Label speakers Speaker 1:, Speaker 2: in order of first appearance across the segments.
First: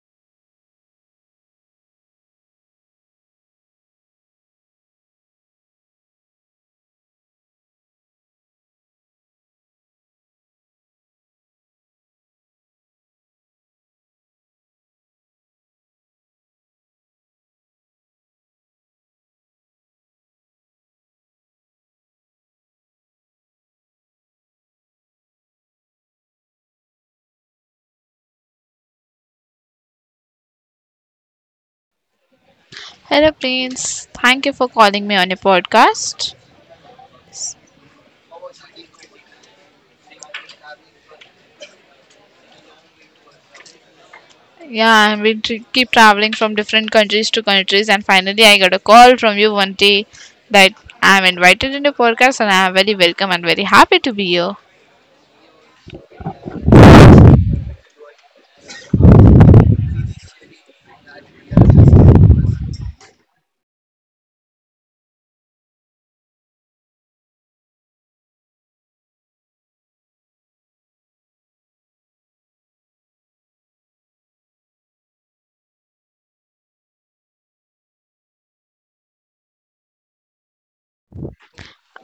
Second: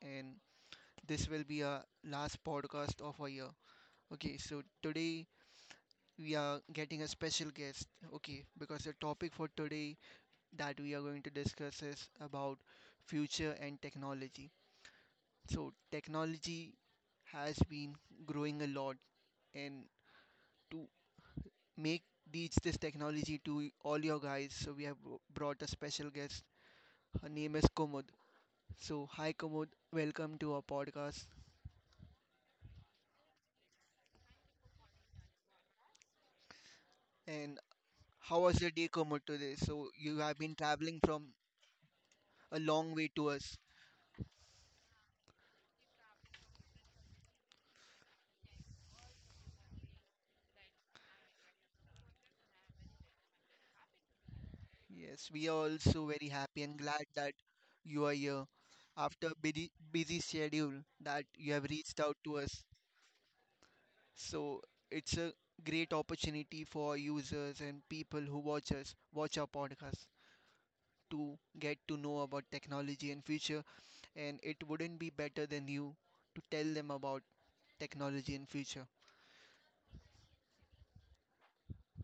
Speaker 1: and this will be our last podcast of our year. Okay, so today we are getting a special guest. Okay, because the topic for today that we are going to discuss is about future and technology. So, technology has been growing a lot, and to make teach this technology to all your guys. So we have brought a special guest. Her name is Kumud. So hi Kumud, welcome to our podcast.
Speaker 2: Hello, Prince. Thank you for calling me on your podcast.
Speaker 1: And how was your day, Kumud, today? So you have been traveling from a long way to us.
Speaker 2: Keep traveling from different countries to countries, and finally, I got a call from you one day that I'm invited in your podcast, and I'm very welcome and very happy to be here.
Speaker 1: Yes, we are also very happy and glad that you are here after busy schedule that you have reached out to us. So it's a great opportunity for our users and people who watch us watch our podcast to get to know about technology and future, and it wouldn't be better than you to tell them about technology and future.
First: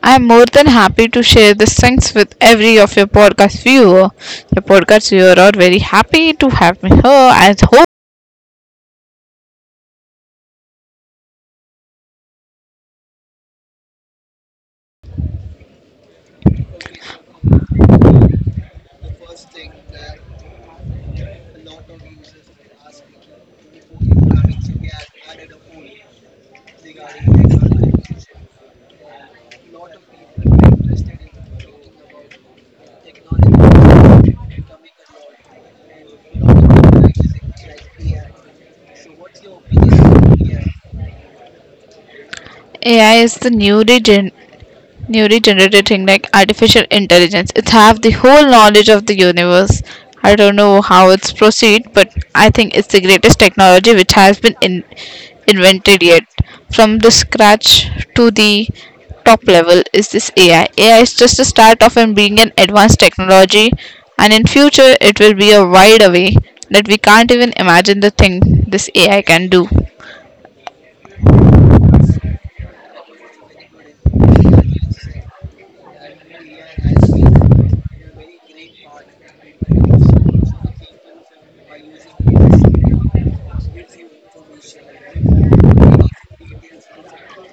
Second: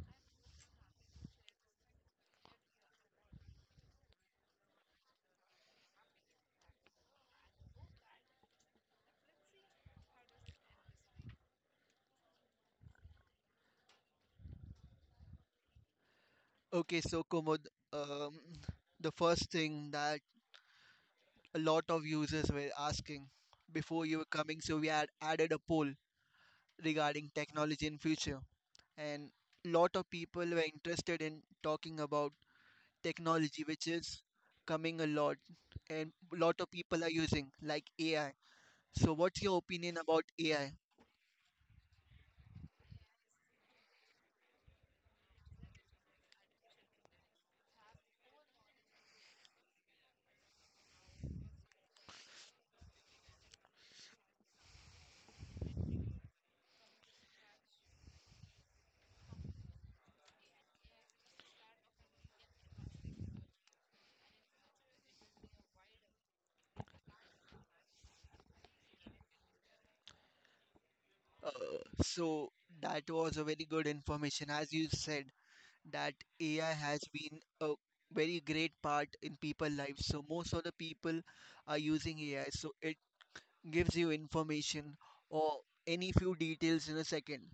Speaker 2: I'm more than happy to share these things with every of your podcast viewer. Your podcast viewer are very happy to have me here. I hope
Speaker 1: Okay, so Kumud, um, the first thing that a lot of users were asking before you were coming, so we had added a poll regarding technology in future, and lot of people were interested in talking about technology, which is coming a lot, and lot of people are using like AI. So, what's your opinion about AI?
Speaker 2: AI is the newly generated thing like artificial intelligence. It have the whole knowledge of the universe. I don't know how it's proceed, but I think it's the greatest technology which has been in, invented yet. From the scratch to the top level is this AI. AI is just the start of and being an advanced technology, and in future it will be a wide away that we can't even imagine the thing this AI can do.
Speaker 1: Uh, so that was a very good information. As you said, that AI has been a very great part in people' lives. So most of the people are using AI. So it gives you information or any few details in a second.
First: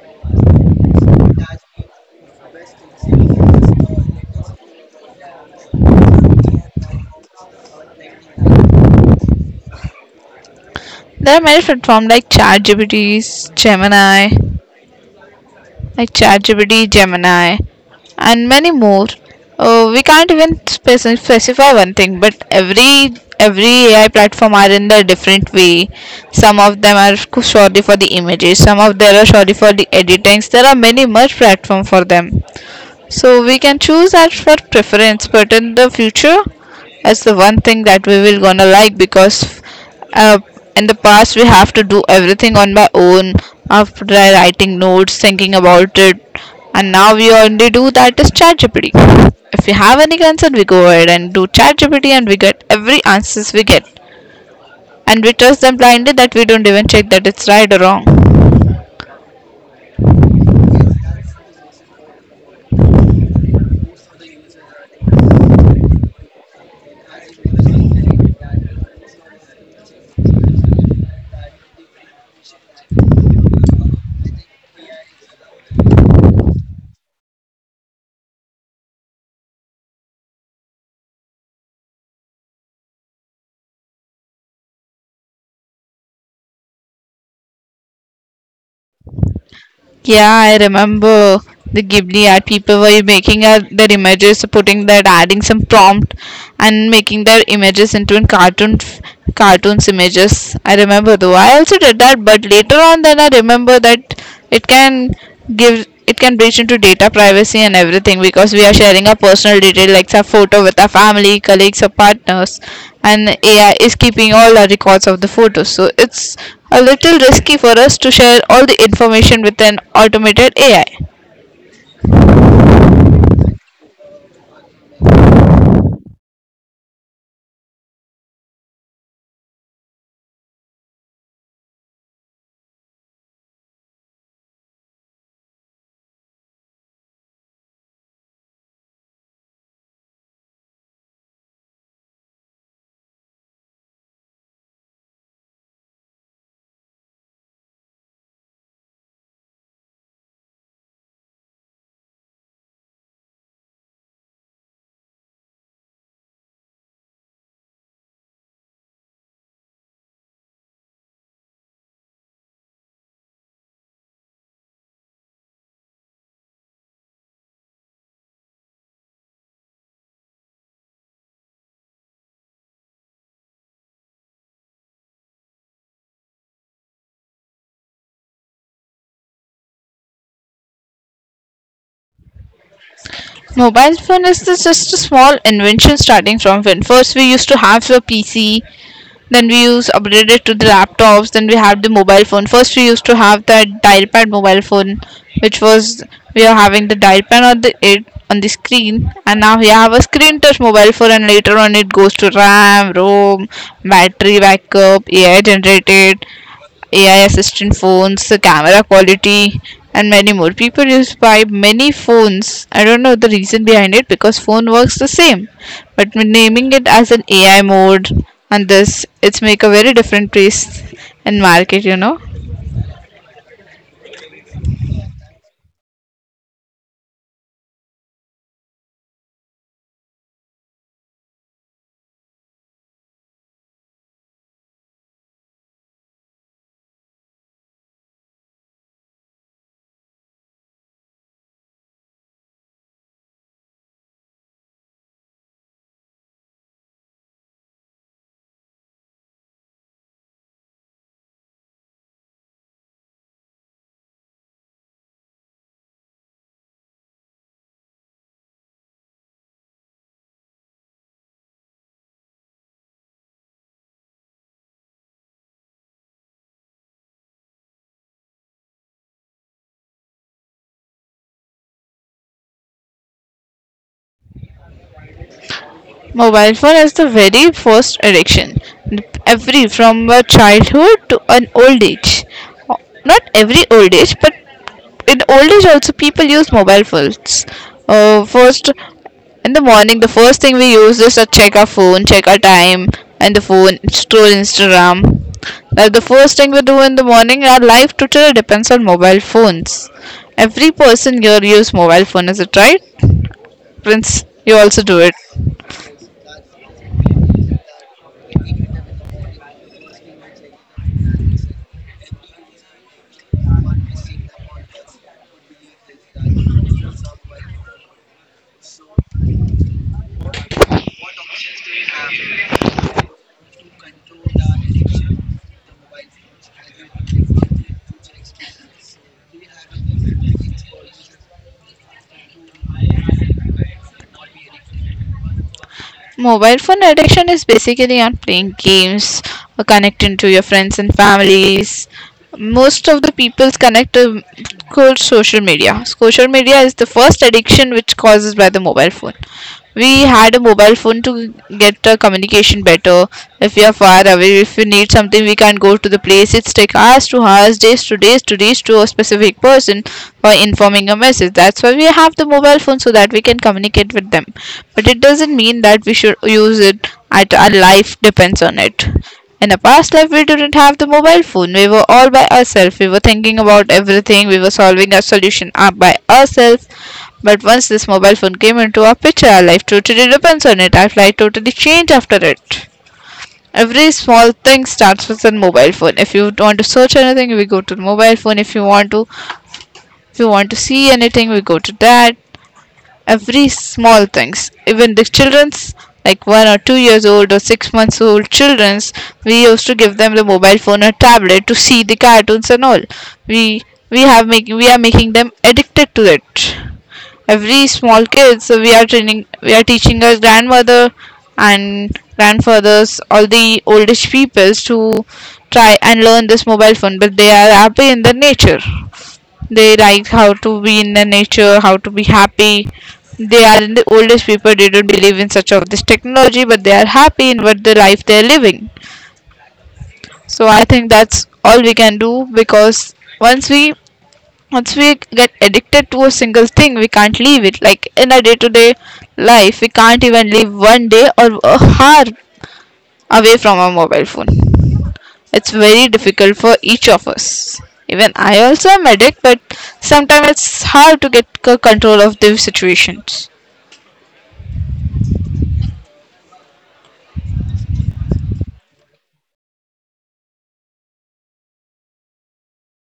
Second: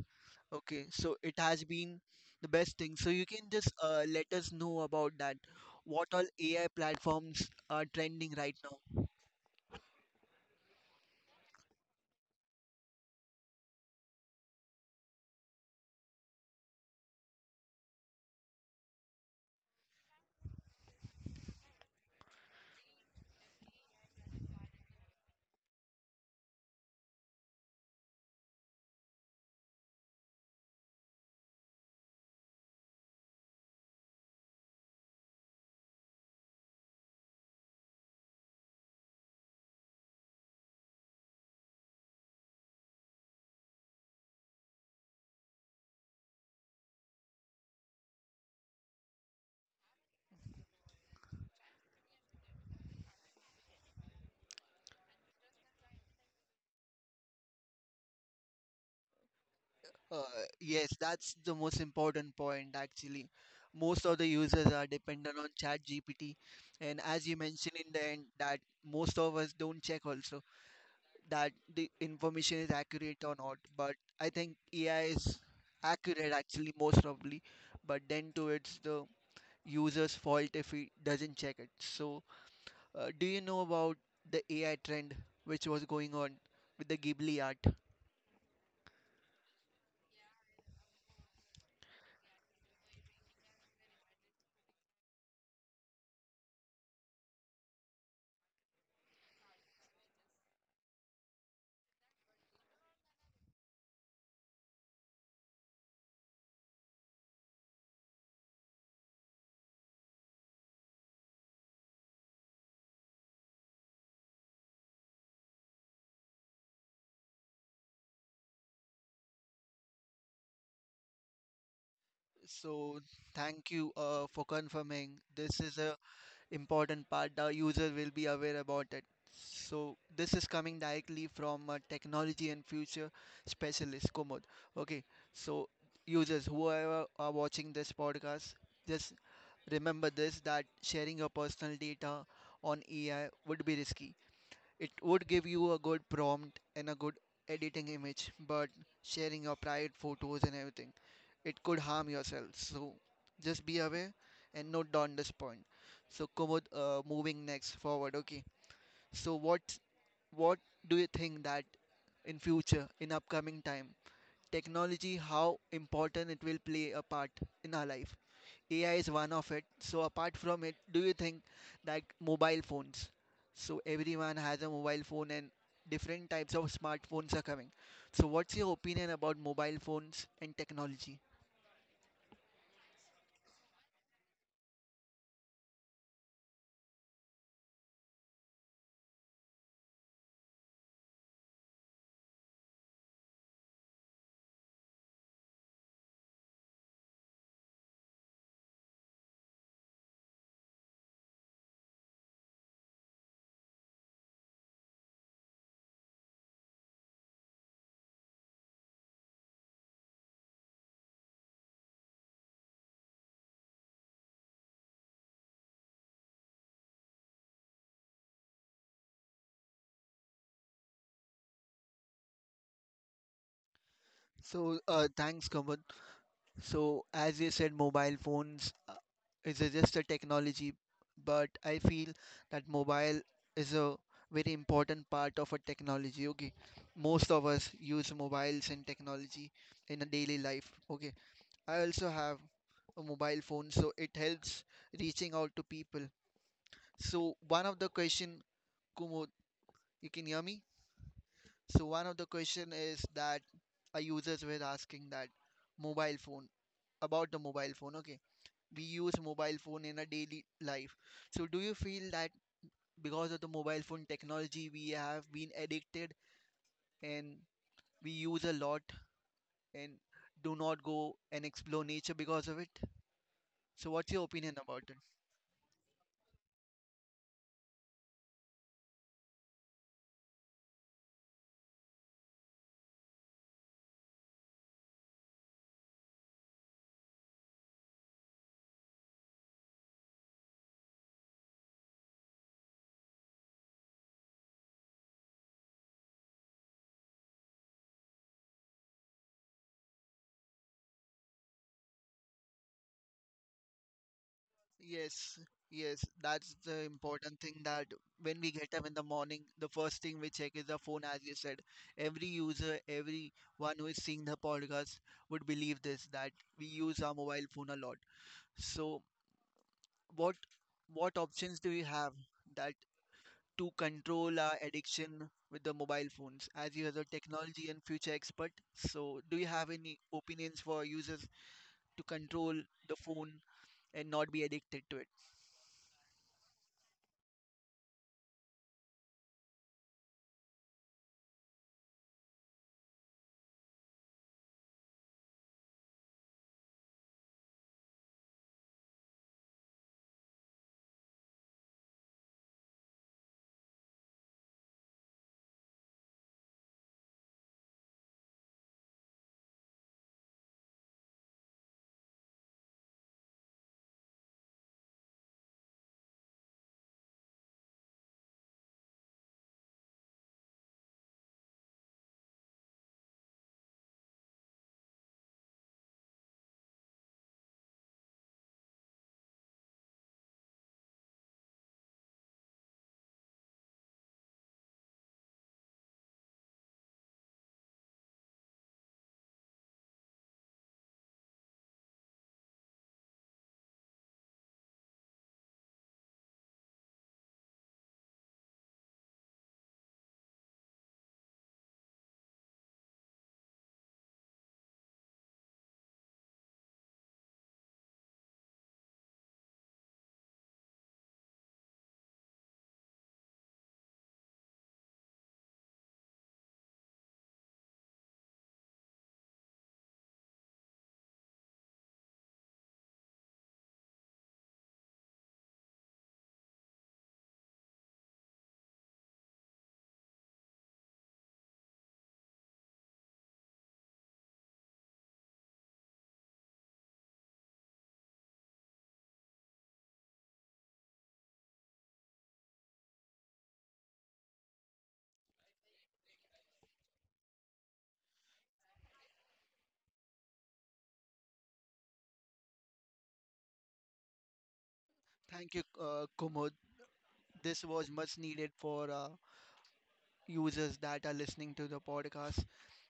Speaker 1: Okay, so it has been the best thing. So you can just let us know about that. What all AI platforms are trending right now?
Speaker 2: There are many platforms like ChatGPT, Gemini, and many more. We can't even specify one thing, but every AI platform are in their different way. Some of them are surely for the images, some of them are surely for the editings. There are many much platform for them. So we can choose that for preference, but in the future, that's the one thing that we will gonna like because uh, in the past we have to do everything on my own after writing notes, thinking about it, and now we only do that is ChatGPT. If we have any concern, we go ahead and do ChatGPT, and we get every answers we get, and we trust them blindly that we don't even check that it's right or wrong.
Speaker 1: Uh, yes, that's the most important point actually. Most of the users are dependent on ChatGPT, and as you mentioned in the end, that most of us don't check also that the information is accurate or not. But I think AI is accurate actually most probably, but then too it's the user's fault if he doesn't check it. So, do you know about the AI trend which was going on with the Ghibli art?
Speaker 2: Yeah, I remember the Ghibli art people were making their images, putting that, adding some prompt, and making their images into in cartoon, cartoons images. I remember though. I also did that, but later on, then I remember that it can gives it can breach into data privacy and everything, because we are sharing our personal details like our photo with our family, colleagues or partners, and AI is keeping all our records of the photos. So it's a little risky for us to share all the information with an automated AI.
Speaker 1: So thank you for confirming. This is a important part. The user will be aware about it. So this is coming directly from a technology and future specialist Komod. Okay. So users, whoever are watching this podcast, just remember this that sharing your personal data on AI would be risky. It would give you a good prompt and a good editing image, but sharing your private photos and everything, it could harm yourself. So just be aware and note down this point. So Kumud, moving next forward, okay. So what do you think that in future, in upcoming time, technology, how important it will play a part in our life? AI is one of it. So apart from it, do you think that mobile phones? So everyone has a mobile phone and different types of smartphones are coming. So what's your opinion about mobile phones and technology?
Speaker 2: Mobile phone is just a small invention, starting from when first we used to have a PC, then we use upgraded it to the laptops, then we have the mobile phone. First we used to have that dial pad mobile phone, which was we are having the dial pad on the it on the screen, and now we have a screen touch mobile phone, and later on it goes to RAM, ROM, battery backup, AI generated, AI assistant phones, the camera quality, and many more. People use buy many phones. I don't know the reason behind it because phone works the same, but when naming it as an AI mode and this, it's make a very different place in market. You know,
Speaker 1: So thanks, Kamal. So as you said, mobile phones is a- just a technology, but I feel that mobile is a very important part of a technology. Okay, most of us use mobiles and technology in a daily life. Okay, I also have a mobile phone, so it helps reaching out to people. So one of the question, Kumud, you can hear me? So one of the question is that our users were asking that mobile phone about the mobile phone. Okay, we use mobile phone in our daily life. So do you feel that because of the mobile phone technology, we have been addicted and we use a lot and do not go and explore nature because of it? So what's your opinion about it?
Speaker 2: mobile phone is the very first addiction. Every from a childhood to an old age, not every old age, but in old age also people use mobile phones. First in the morning, the first thing we use is to check our phone, check our time, and the phone, scroll Instagram. That's the first thing we do in the morning. Our life totally depends on mobile phones. Every person here use mobile phone, is it right? Prince, you also do it.
Speaker 1: Yes, yes, that's the important thing that when we get up in the morning, the first thing we check is the phone, as you said. Every user, every one who is seeing the podcast would believe this that we use our mobile phone a lot. So what what options do we have that to control our addiction with the mobile phones? As you are the technology and future expert, so do you have any opinions for users to control the phone and not be addicted to it?
Speaker 2: Mobile phone addiction is basically on playing games or connecting to your friends and families. Most of the people's connect to cold social media. Social media is the first addiction which causes by the mobile phone. We had a mobile phone to get the communication better. If we are far away, if we need something, we can't go to the place. It's take hours to hours, days to days to reach to a specific person for informing a message. That's why we have the mobile phone so that we can communicate with them. But it doesn't mean that we should use it at our life depends on it. In a past life, we didn't have the mobile phone. We were all by ourselves. We were thinking about everything. We were solving our solution up by ourselves. But once this mobile phone came into our picture, our life totally depends on it. Our life totally changed after it. Every small thing starts with a mobile phone. If you want to search anything, we go to the mobile phone. If you want to see anything, we go to that. Every small things, even the children's, like 1 or 2 years old or 6 months old children's, we used to give them the mobile phone or tablet to see the cartoons and all. we we are making them addicted to it, every small kids. We are teaching our grandmother and grandfathers, all the oldish peoples, to try and learn this mobile phone, but they are happy in their nature. They like how to be in the nature, how to be happy. They are the oldest people. They don't believe in such of this technology, but they are happy in what the life they are living. So I think that's all we can do, because once we once we get addicted to a single thing, we can't leave it. Like in our day-to-day life, we can't even leave one day or a hour away from our mobile phone. It's very difficult for each of us. Even I also am addict, but sometimes it's hard to get control of these situations.
Speaker 1: Thank you, Kumud. This was much needed for users that are listening to the podcast.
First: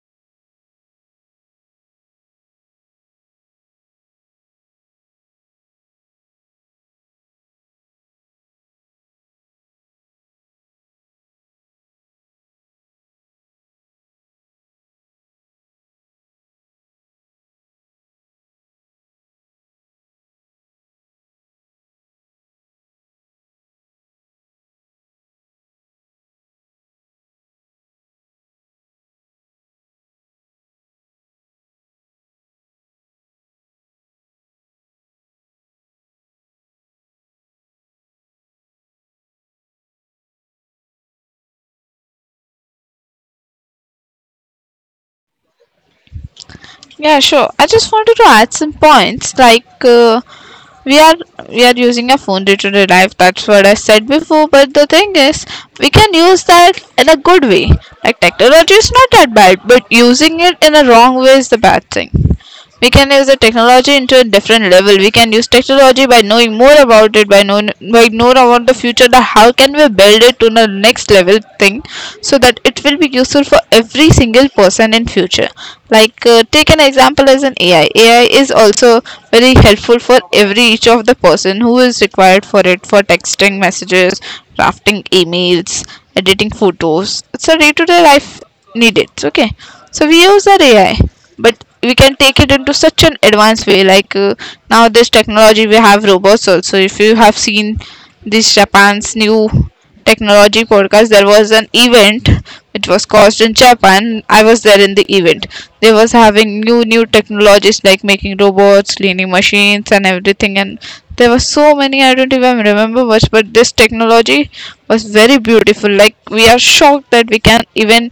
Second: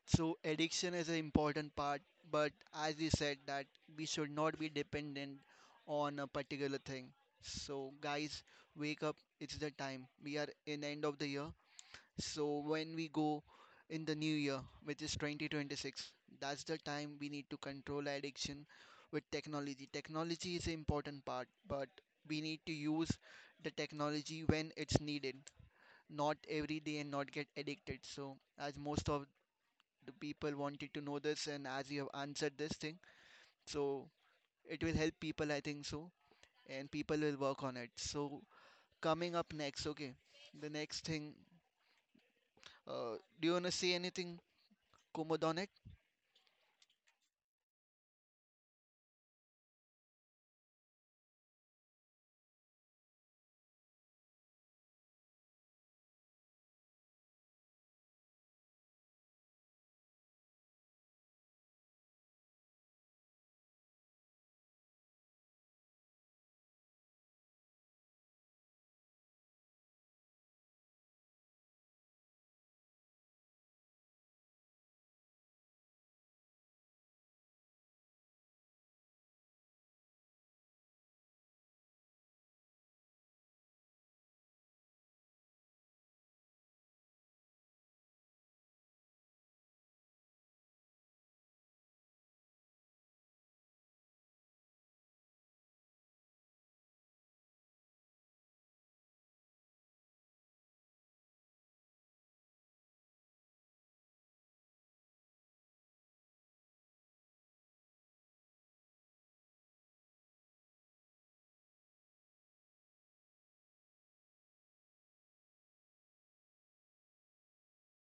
Speaker 1: So addiction is an important part, but as you said that we should not be dependent on a particular thing. So guys, wake up! It's the time. We are in end of the year. So when we go in the new year, which is 2026, that's the time we need to control addiction with technology. Technology is an important part, but we need to use the technology when it's needed, not every day, and not get addicted. So, as most of the people wanted to know this, and as you have answered this thing, so it will help people, I think so, and people will work on it. So, coming up next, okay, the next thing, do you want to say anything, Kumud, on it?
Speaker 2: Yeah, sure. I just wanted to add some points like we are we are using a phone day to day life. That's what I said before. But the thing is, we can use that in a good way. Like technology is not that bad, but using it in a wrong way is the bad thing. We can use the technology into a different level. We can use technology by knowing more about it, by knowing about the future, the how can we build it to the next level thing, so that it will be useful for every single person in future. Like take an example as an AI. AI is also very helpful for every each of the person who is required for it, for texting messages, drafting emails, editing photos. It's a day-to-day life need it, okay? So we use that AI, but we can take it into such an advanced way. Like now this technology, we have robots also. If you have seen this Japan's new technology podcast, there was an event which was caused in Japan. I was there in the event. They was having new technologies, like making robots, cleaning machines and everything, and there were so many, I don't even remember much, but this technology was very beautiful. Like we are shocked that we can even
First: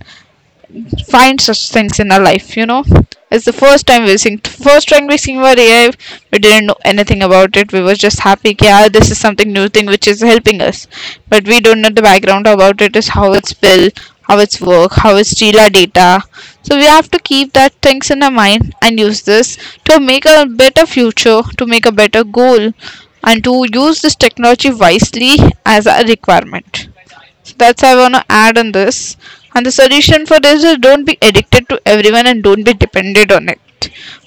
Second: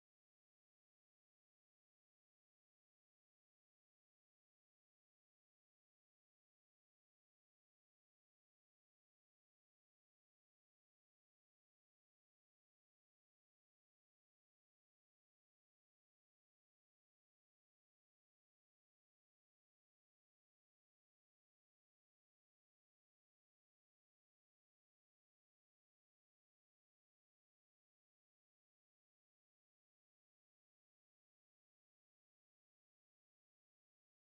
Speaker 2: find such things in our life, you know. It's the first time we sing, first time we sing our AI, we didn't know anything about it. We were just happy, yeah, this is something new thing which is helping us, but we don't know the background about it, is how it's built, how it's work, how it's steal our data. So we have to keep that things in our mind and use this to make a better future, to make a better goal, and to use this technology wisely, as a requirement. So that's I want to add on this. And the solution for this is don't be addicted to everyone and don't be dependent on it.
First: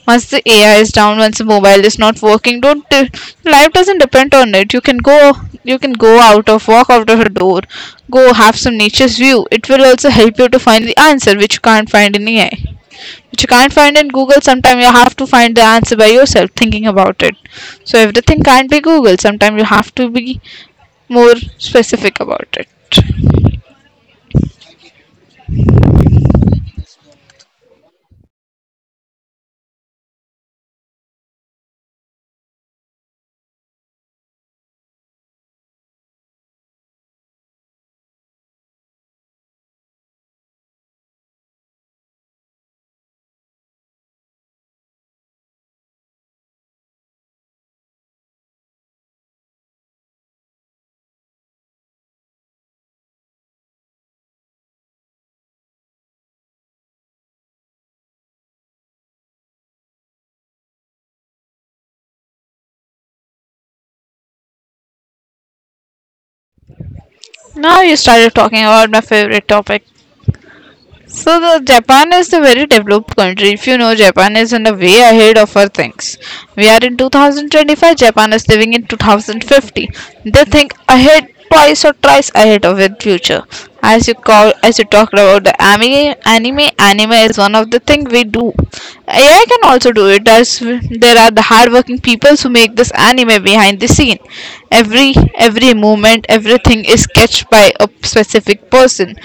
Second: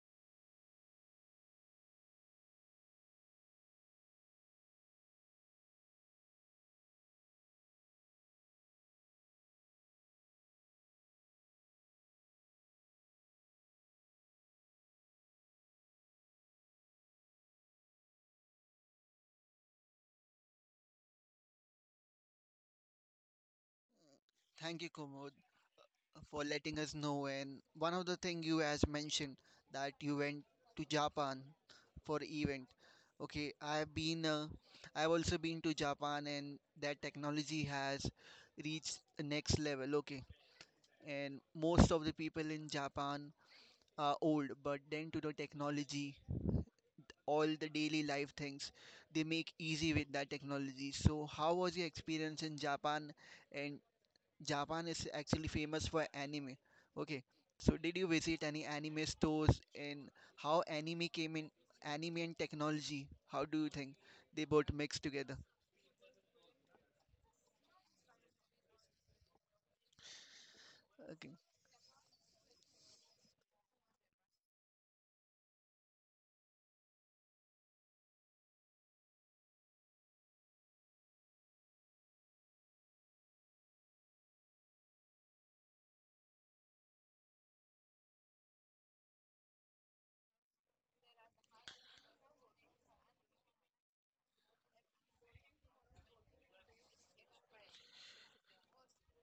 Speaker 2: Once the AI is down, once the mobile is not working, don't life doesn't depend on it. You can go out of walk out of a door, go have some nature's view. It will also help you to find the answer which you can't find in AI, which you can't find in Google. Sometimes you have to find the answer by yourself, thinking about it. So everything can't be Google. Sometimes you have to be more specific about it.
Speaker 1: Thank you, Kumud, for letting us know. And one of the thing you has mentioned that you went to Japan for event. Okay, I've been, I've also been to Japan, and that technology has reached the next level. Okay, and most of the people in Japan are old, but then to the technology, all the daily life things, they make easy with that technology. So, how was your experience in Japan, and Japan is actually famous for anime. Okay, so did you visit any anime stores and how anime came in? Anime and technology, how do you think they both mix together?
Speaker 2: Now you started talking about my favorite topic.
Speaker 1: Okay,
Speaker 2: So the Japan is a very developed country. If you know, Japan is in a way ahead of our things. We are in 2025. Japan is living in 2050. They think ahead twice or thrice ahead of their future. As you call, as you talked about the anime, anime is one of the thing we do. AI can also do it. As there are the hardworking people who make this anime behind the scene. Every movement, everything is sketched by a specific person.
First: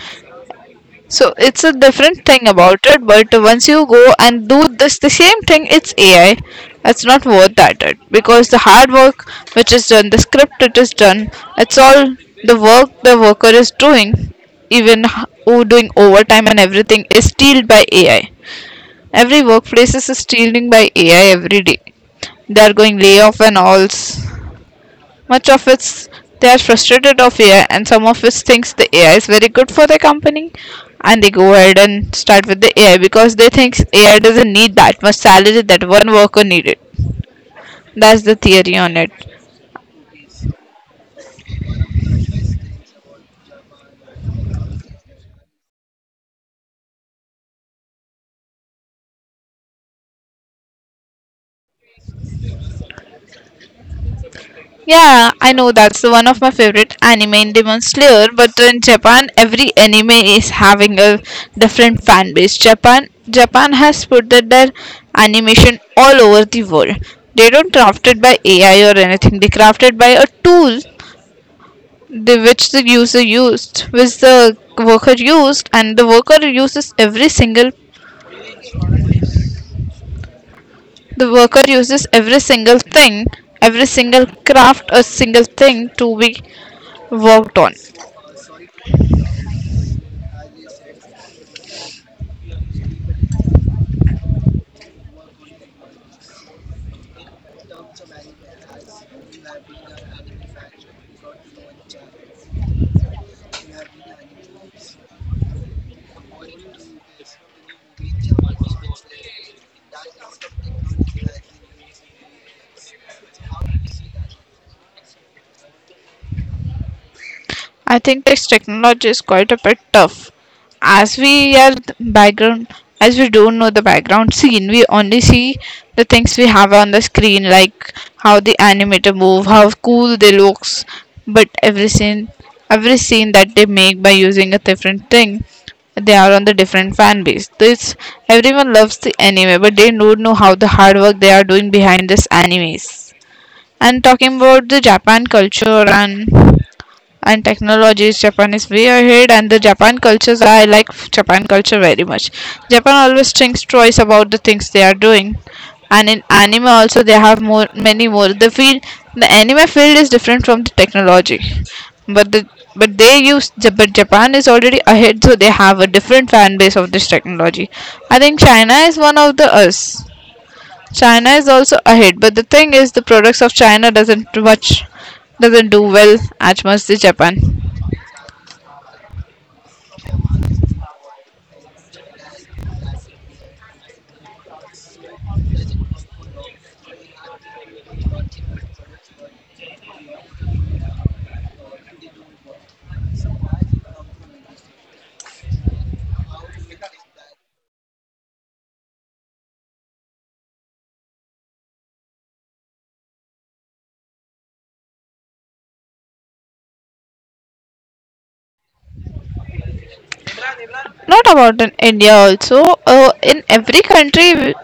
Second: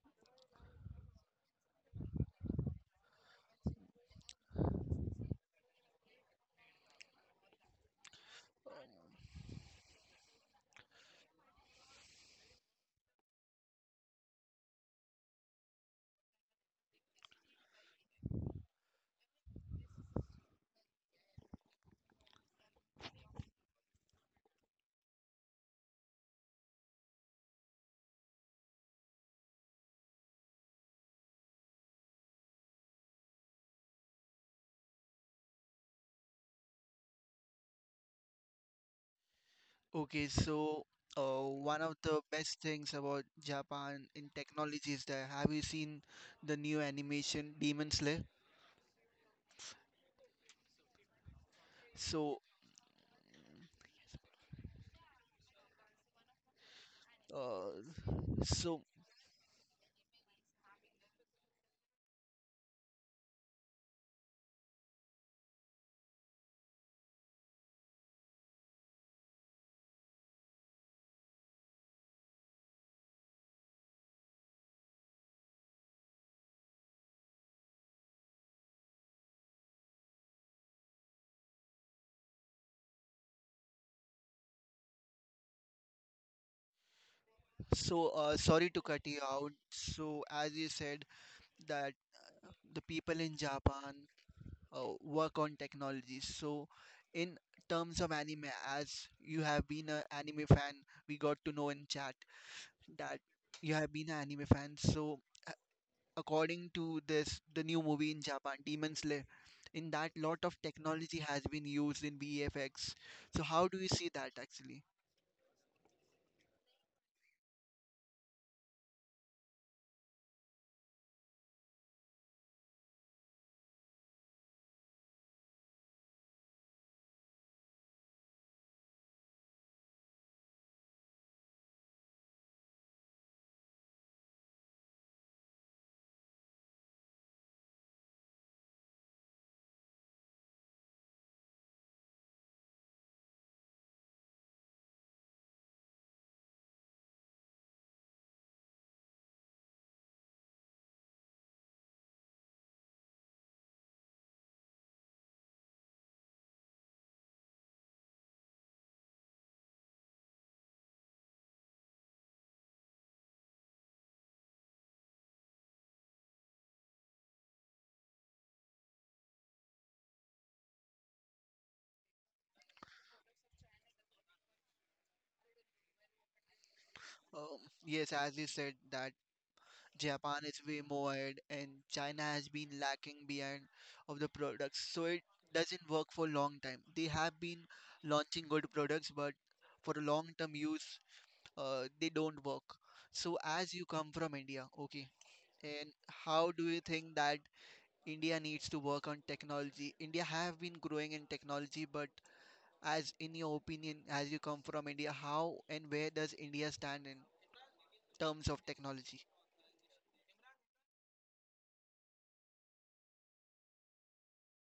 Speaker 2: So it's a different thing about it, but once you go and do this the same thing, it's AI. It's not worth that it because the hard work which is done, the script it is done, it's all the work the worker is doing, even who doing overtime and everything is stealed by AI. Every workplace is stealing by AI every day. They are going layoff and alls. Much of it's they are frustrated of AI, and some of us thinks the AI is very good for the company, and they go ahead and start with the AI because they think AI doesn't need that much salary that one worker needed. That's the theory on it.
Speaker 1: okay. So one of the best things about Japan in technology is that have you seen the new animation Demon Slayer? So
Speaker 2: Yeah, I know that's one of my favorite anime in
Speaker 1: uh,
Speaker 2: Demon Slayer, but in
Speaker 1: so
Speaker 2: Japan, every anime is having a different fan base. Japan has put that their animation all over the world. They don't craft it by AI or anything. They craft it by a tool the which the user used which the worker used and the worker uses every single the worker uses every single thing every single craft a single thing to be worked on.
Speaker 1: sorry to cut you out. So as you said that the people in Japan work on technology. So, in terms of anime, as you have been an anime fan, we got to know in chat that you have been an anime fan. So, a- according to this, the new movie in Japan, Demon Slayer, in that lot of technology has been used in VFX. So, how do you see that actually?
Speaker 2: I think this technology is quite a bit tough. As we are background, as we don't know the background scene, we only see the things we have on the screen, like how the animator move, how cool they looks. But every scene that they make by using a different thing, they are on the different fan base. This everyone loves the anime, but they don't know how the hard work they are doing behind this animes and talking about the Japan culture and technologies, Japan is way ahead, and the Japan cultures, I like Japan culture very much. Japan always thinks twice about the things they are doing, and in anime also they have more many more the field, the anime field is different from the technology, but the but they use but Japan is already ahead, so they have a different fan base of this technology. I think China is one of the US. China is also ahead, but the thing is, the products of China doesn't much doesn't do well as much as Japan.
Speaker 1: Yes, as you said, that Japan is way more ahead and China has been lacking behind of the products. So it doesn't work for long time. They have been launching good products, but for a long term use, they don't work. So as you come from India, okay, and how do you think that India needs to work on technology? India have been growing in technology, but as in your opinion, as you come from India, how and where does India stand in terms of technology?
Speaker 2: Not about in India also. In every country,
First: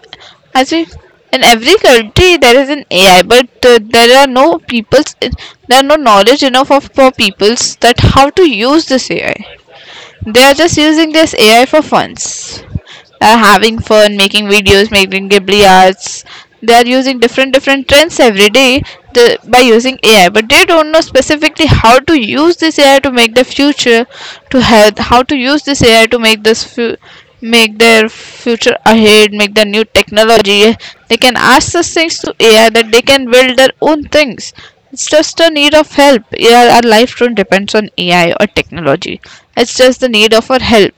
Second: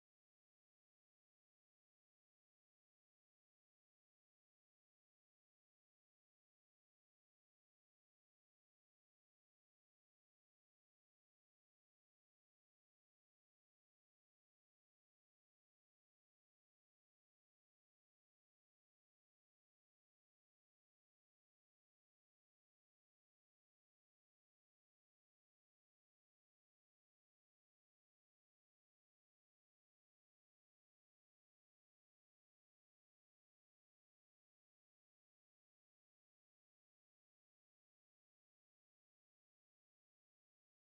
Speaker 2: as we in every country there is an AI, but there are no people's there are no knowledge enough of for peoples that how to use this AI. They are just using this AI for funds. Are having fun, making videos, making Ghibli arts. They are using different different trends every day the, by using AI, but they don't know specifically how to use this AI to make the future to help. How to use this AI to make this make their future ahead, make the new technology. They can ask those things to AI that they can build their own things. It's just a need of help. Yeah, our life don't depends on AI or technology. It's just the need of our help.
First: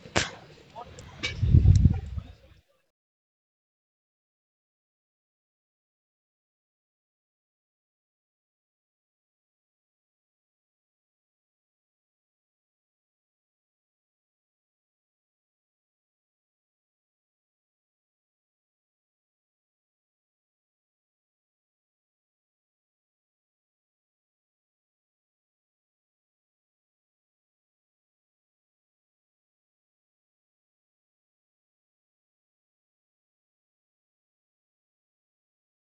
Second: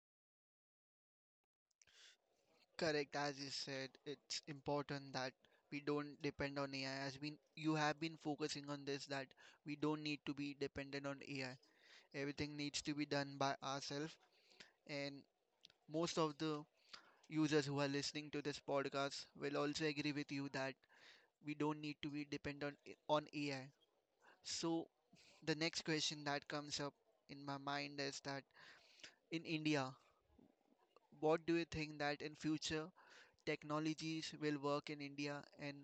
Speaker 1: Correct, as you said, it's important that we don't depend on AI. As been you have been focusing on this, that we don't need to be dependent on AI. Everything needs to be done by ourselves, and most of the users who are listening to this podcast will also agree with you that we don't need to be dependent on AI. So the next question that comes up in my mind is that in India, what do you think that in future technologies will work in India, and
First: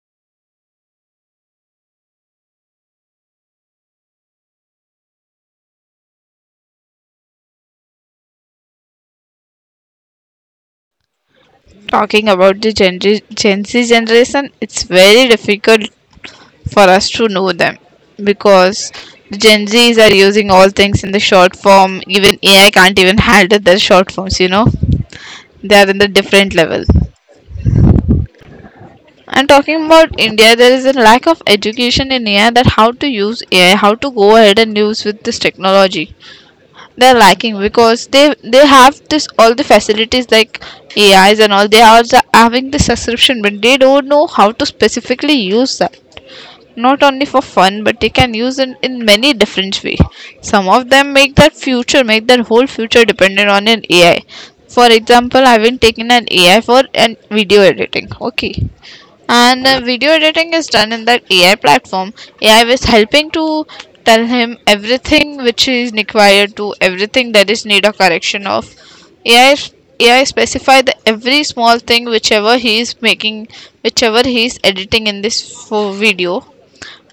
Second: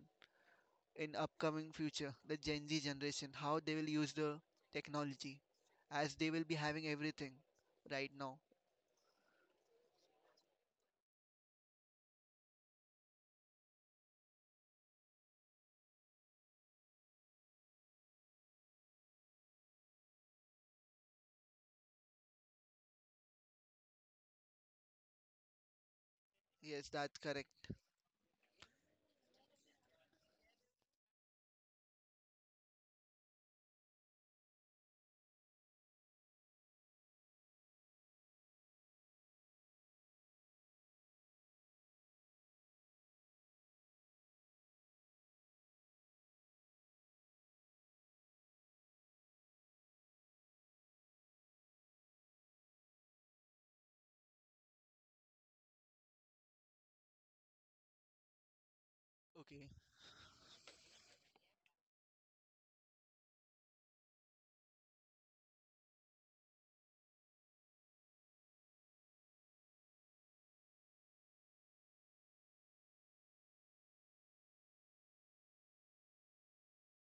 Speaker 1: in upcoming future the Gen Z generation how they will use the technology as they will be having everything right now.
Speaker 2: Talking about the Gen Z generation, it's very difficult for us to know them because the Gen Zs are using all things in the short form. Even AI can't even handle their short forms, you know. They are in the different level.
Speaker 1: Yes, that's correct.
Speaker 2: And talking about India, there is a lack of education in AI that how to use AI, how to go ahead and use with this technology. They're lacking because they have this all the facilities like AIs and all. They are the having the subscription, but they don't know how to specifically use that. Not only for fun, but they can use it in many different way. Some of them make their future, make their whole future dependent on an AI. For example, I've been taking an AI for an video editing. Okay, and
Speaker 1: Okay,
Speaker 2: the video editing is done in that AI platform. AI was helping to tell him everything which is required to everything that is need a correction of. AI AI specify the every small thing whichever he is making, whichever he is editing in this video,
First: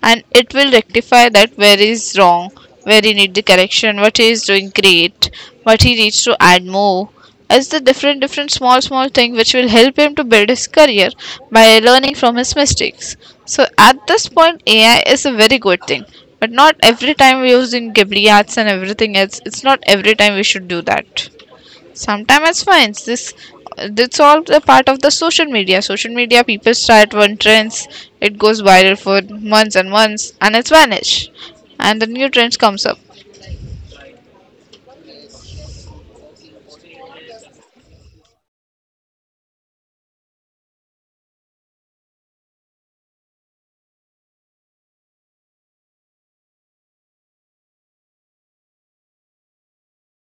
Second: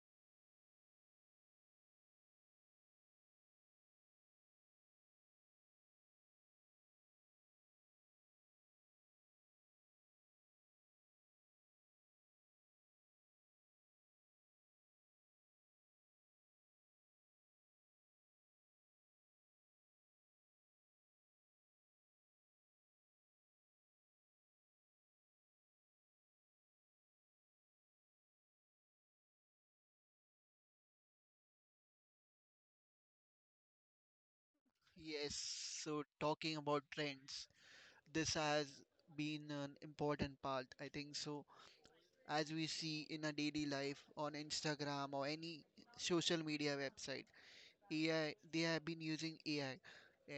Speaker 2: and it will rectify that where is wrong, where he need the correction, what he is doing great, what he needs to add more, as the different different small small thing which will help him to build his career by learning from his mistakes. So at this point AI is a very good thing, but not every time we using Ghibli arts and everything else. It's not every time we should do that. Sometimes it's fine. This that's all the part of the social media. Social media people start one trends, it goes viral for months and months, and it's vanish, and the new trends comes up.
Speaker 1: yes. So talking about trends, this has been an important part I think so. As we see in a daily life on Instagram or any social media website, AI, they have been using AI,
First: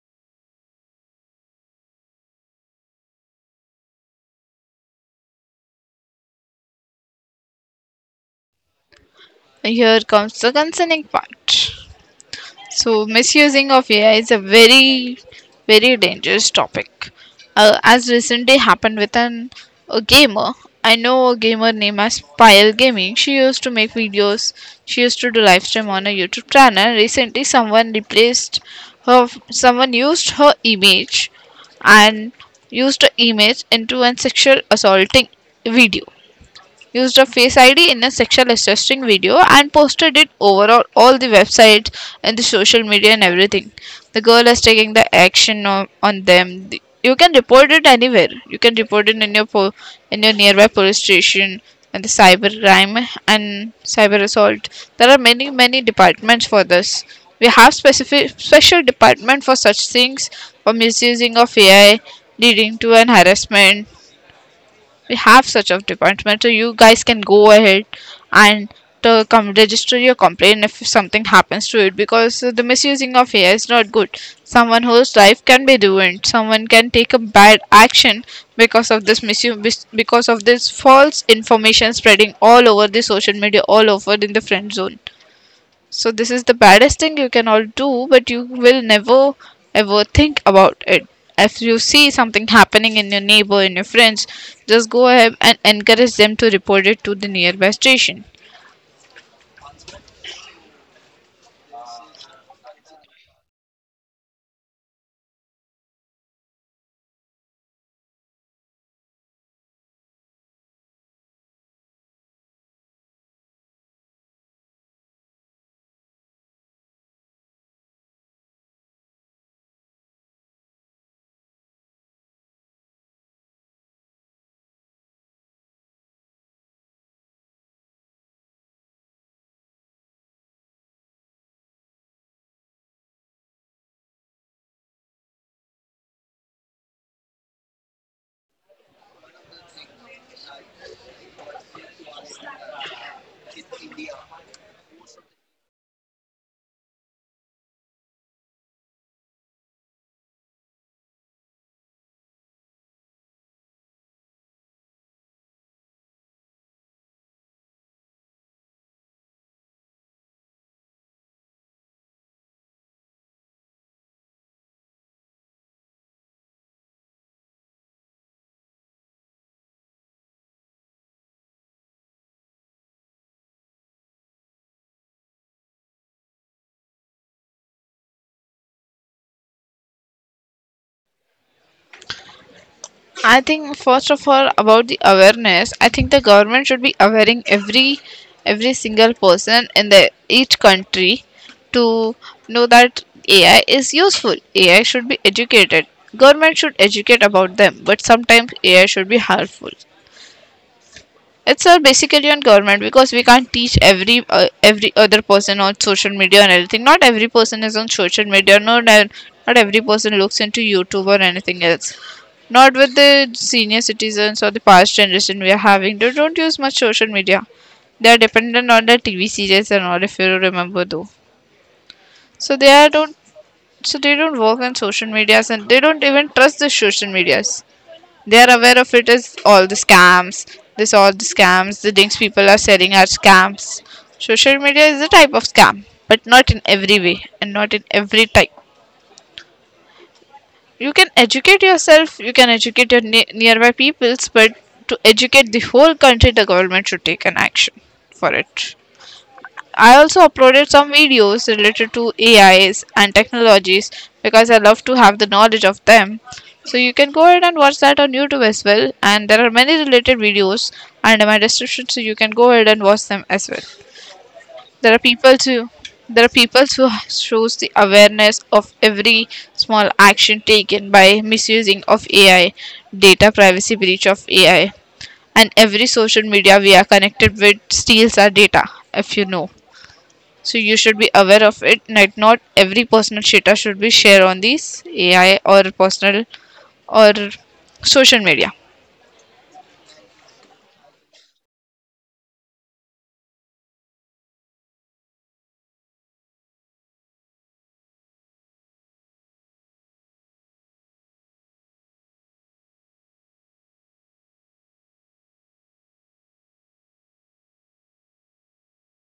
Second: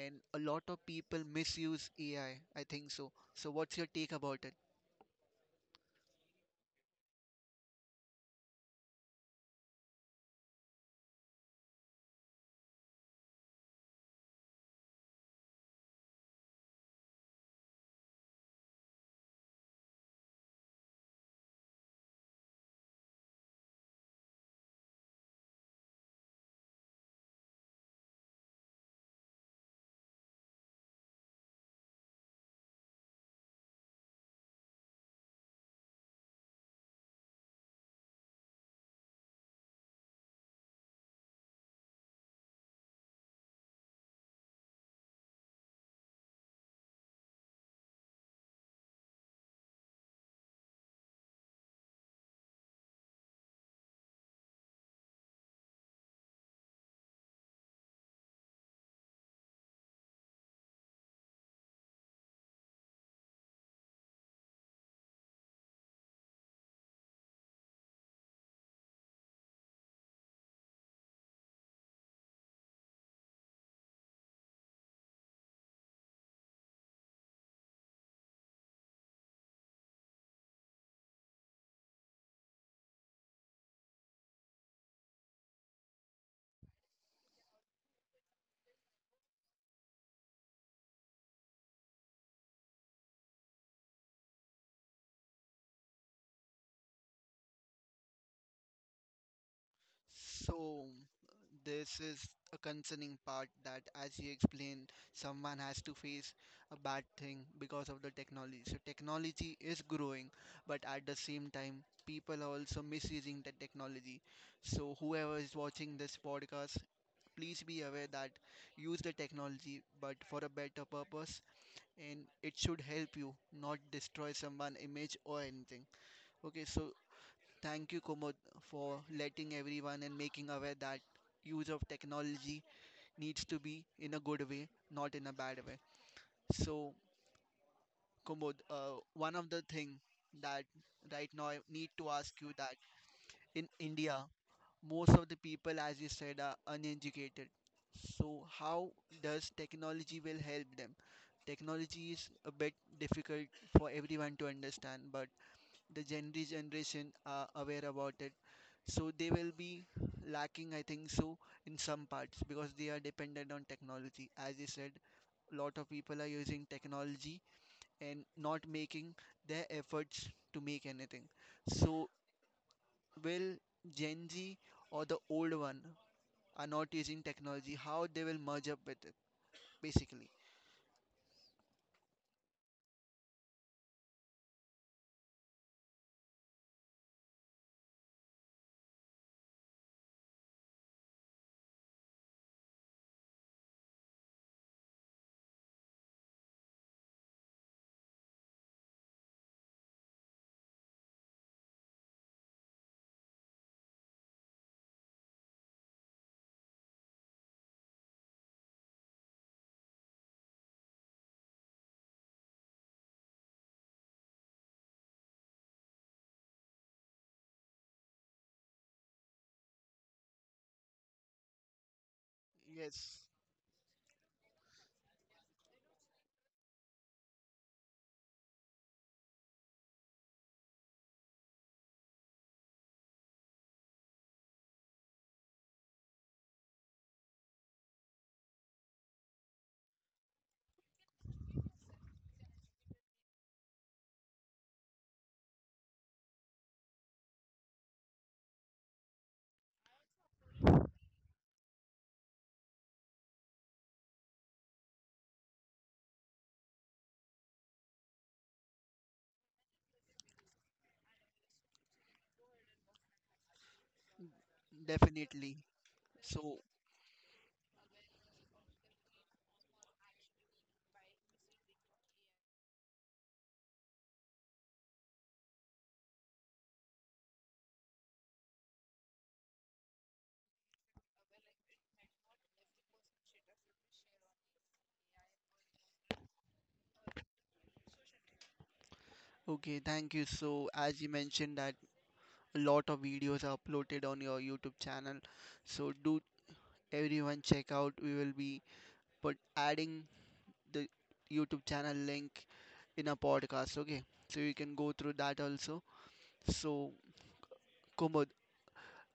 Speaker 1: and a lot of people misuse AI. I think so, so what's your take about it?
Speaker 2: Here comes the concerning part. So, misusing of AI is a very, very dangerous topic. As recently happened with a gamer, I know a gamer named as Pyle Gaming. She used to make videos, she used to do live stream on a YouTube channel. Recently, someone replaced her, someone used her image and used her image into an sexual assaulting video, used a face ID in a sexual assaulting video and posted it over all the websites and the social media and everything. The girl is taking the action on them. You can report it anywhere. You can report it in your in your nearby police station and the cyber crime and cyber assault. There are many many departments for this. We have specific special department for such things for misusing of AI leading to an harassment. We have such a department, so you guys can go ahead and come register your complaint if something happens to it, because the misusing of AI is not good. Someone whose life can be ruined. Someone can take a bad action because of this misuse, because of this false information spreading all over the social media, all over in the friend zone. So this is the baddest thing you can all do, but you will never ever think about it. If you see something happening in your neighbor, in your friends, just go ahead and encourage them to report it to the nearby station.
Speaker 1: So, this is a concerning part that, as you explained, someone has to face a bad thing because of the technology. So, technology is growing, but at the same time, people are also misusing the technology. So, whoever is watching this podcast, please be aware that use the technology but for a better purpose, and it should help you, not destroy someone' image or anything. Okay, so thank you, Kumud, for letting everyone and making aware that use of technology needs to be in a good way, not in a bad way. So, Kumud, one of the thing that right now I need to ask you that in India, most of the people, as you said, are uneducated. So, how does technology will help them? Technology is a bit difficult for everyone to understand, but the Gen Z generation are aware about it. So they will be lacking, I think so, in some parts because they are dependent on technology. As I said, a lot of people are using technology and not making their efforts to make anything. So will Gen Z or the old one are not using technology, how they will merge up with it, basically.
Speaker 2: I think first of all about the awareness, I think the government should be awareing every single person in the each country to know that AI is useful. AI should be educated. Government should educate about them, but sometimes AI should be harmful. It's all basically on government because we can't teach every other person on social media and everything. Not every person is on social media. Not every person looks into YouTube or anything else. Not with the senior citizens or the past generation we are having. They don't use much social media. They are dependent on the TV series and all. If you remember though, so they are don't
Speaker 1: Yes,
Speaker 2: so they don't work on social medias and they don't even trust the social medias. They are aware of it as all the scams. This all the scams. The things people are selling are scams. Social media is a type of scam, but not in every way and not in every type. You can educate yourself. You can educate your nearby peoples, but to educate the whole country, the government should take an action for it. I also uploaded some videos related to AIs and technologies because I love to have the knowledge of them. So you can go ahead and watch that on YouTube as well. And there are many related videos under my description, so you can go ahead and watch them as well. There are people
Speaker 1: definitely.
Speaker 2: too. There are people
Speaker 1: So,
Speaker 2: who shows the awareness of every small action taken by misusing of AI, data privacy breach of AI, and every social media we are connected with steals our data. If you know so you should be aware of it, like not every personal data should be shared on these AI or personal or social media.
Speaker 1: okay, thank you. So, as you mentioned that a lot of videos are uploaded on your YouTube channel, so do everyone check out. We will be put adding the YouTube channel link in a podcast, okay, so you can go through that also. So Kumud,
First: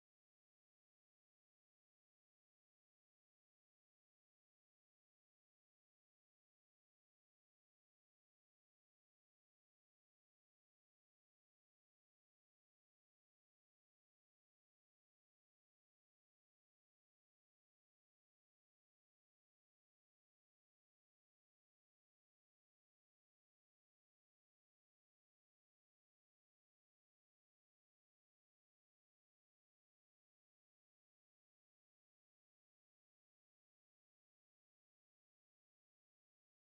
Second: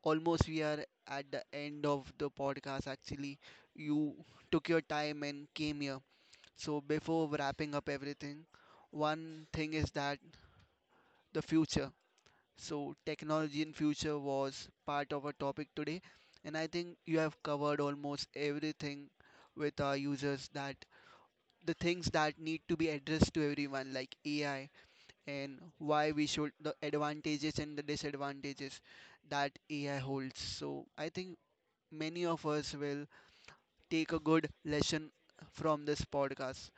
Speaker 1: almost we are at the end of the podcast actually. You took your time and came here, so before wrapping up everything, one thing is that the future. So, technology in future was part of our topic today, and I think you have covered almost everything with our users that the things that need to be addressed to everyone, like AI, and why we should the advantages and the disadvantages that AI holds. So, I think many of us will take a good lesson from this podcast.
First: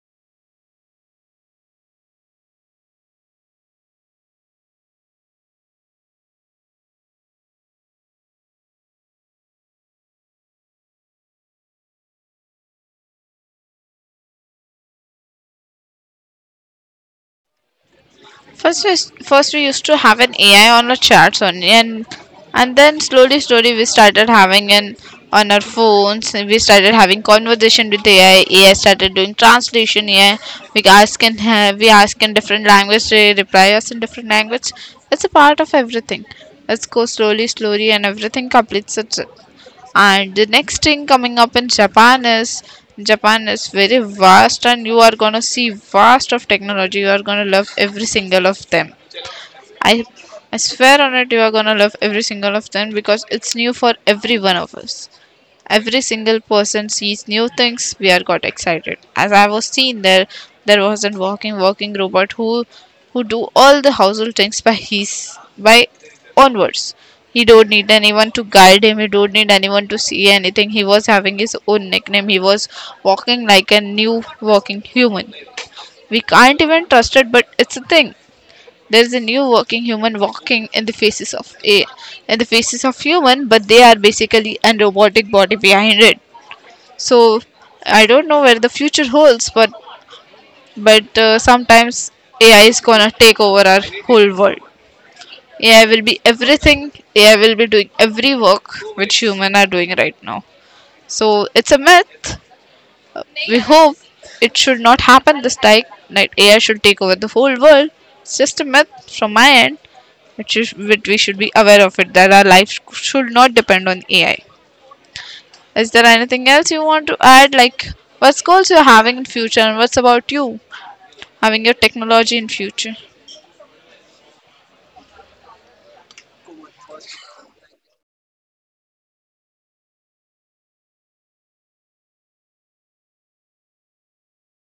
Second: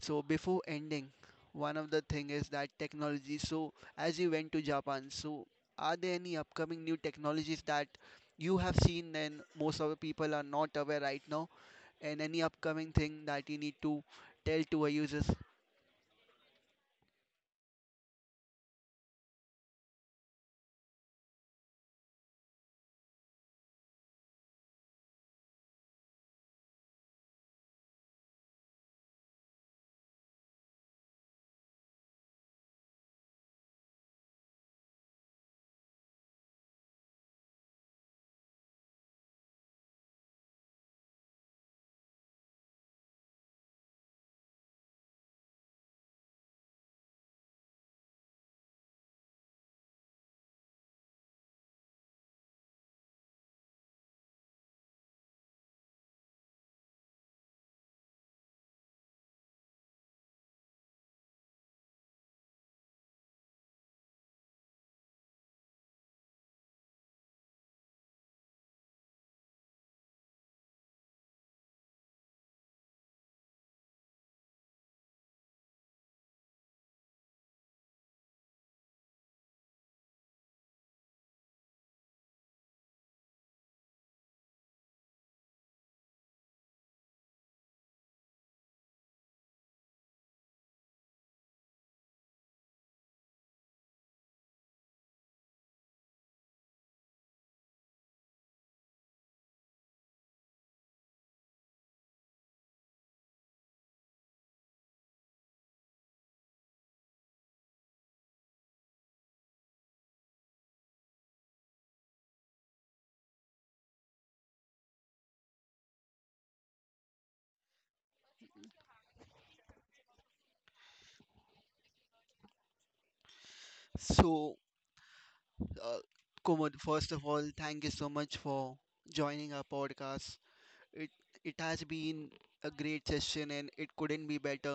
Speaker 1: So before ending, one of the thing is that technology. So as you went to Japan, so are there any upcoming new technologies that you have seen and most of the people are not aware right now and any upcoming thing that you need to tell to our users?
Speaker 2: First we, first we used to have an AI on our chats only, and then slowly slowly we started having an on our phones, we started having conversation with AI. AI started doing translation. AI we ask in different language, they reply us in different language. It's a part of everything. Let's go slowly slowly and everything completes itself. And the next thing coming up in Japan is very vast, and you are gonna see vast of technology. You are gonna love every single of them. I I swear on it, you are gonna love every single of them because it's new for every one of us. Every single person sees new things. We are got excited. As I was seen there, there was a walking robot who do all the household things by his by onwards. He don't need anyone to guide him. He don't need anyone to see anything. He was having his own nickname. He was walking like a new walking human. We can't even trust it, but it's a thing. There's a new walking human walking in the faces of a in the faces of human, but they are basically a robotic body behind it. So I don't know where the future holds, but sometimes AI is gonna take over our whole world. AI will be everything. AI will be doing every work which human are doing right now. So it's a myth. We hope it should not happen this time. That AI should take over the whole world. It's just a myth from my end, which is which we should be aware of it. That our life should not depend on AI. Is there anything else you want to add? Like, what goals you're having in future, and what's about you having your technology in future?
Speaker 1: So uh, Kumud, first of all, thank you so much for joining our podcast. It it has been a great session and it couldn't be better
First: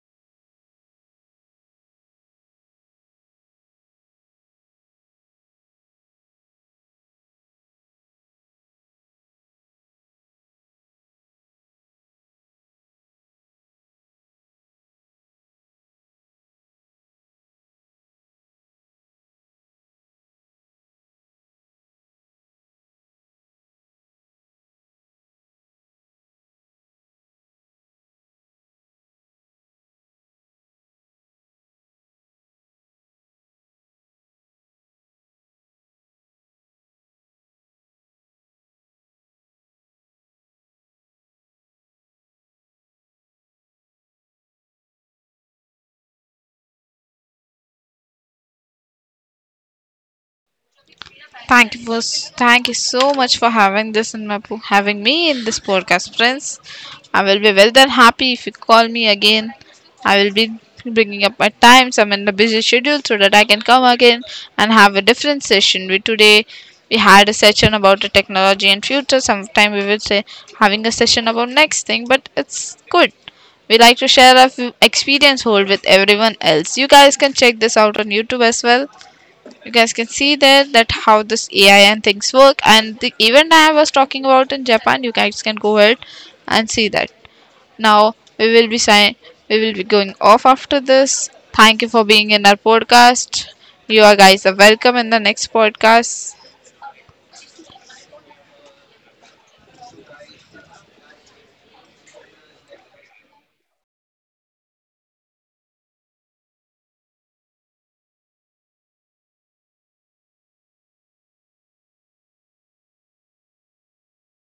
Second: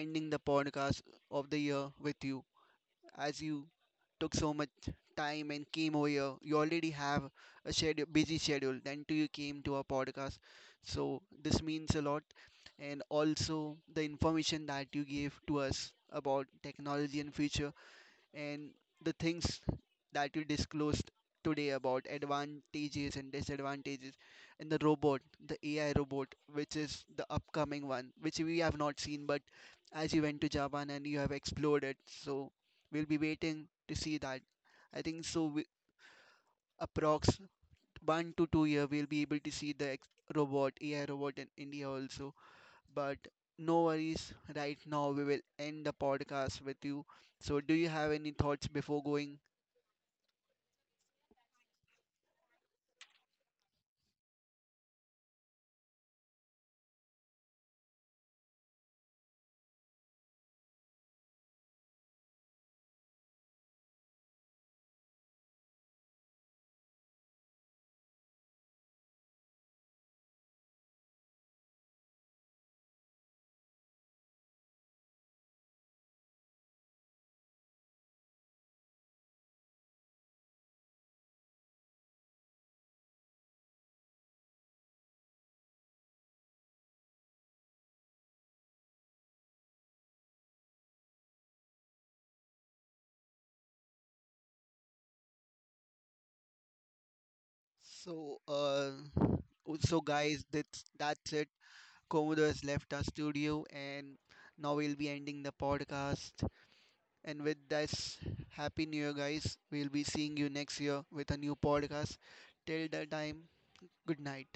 Speaker 1: ending the podcast of the year with you. As you took so much time and came over here, you already have a schedule, busy schedule. Then too you came to our podcast, so this means a lot. And also the information that you gave to us about technology and future and the things that you disclosed today about advantages and disadvantages and the robot, the AI robot which is the upcoming one which we have not seen, but as you went to Japan and you have explored it, so we'll be waiting to see that. I think so we, approx 1 to 2 year we'll be able to see the robot, AI robot in India also. But no worries, right now we will end the podcast with you. So do you have any thoughts before going?
Speaker 2: Thank you for Thank you so much for having this in my having me in this podcast, friends. I will be well than happy if you call me again. I will be bringing up my times. I'm in a busy schedule so that I can come again and have a different session. We today we had a session about the technology and future. Sometime we will say having a session about next thing, but it's good. We like to share our few experience hold with everyone else. You guys can check this out on YouTube as well. You guys can see there that how this AI and things work and the event I was talking about in Japan. You guys can go ahead and see that. Now we will be sign, we will be going off after this. Thank you for being in our podcast. You guys are welcome in the next podcast.
Speaker 1: So, so guys, that's it. Komodo has left our studio, and now we'll be ending the podcast. And with this, happy new year, guys. We'll be seeing you next year with a new podcast. Till that time, good night.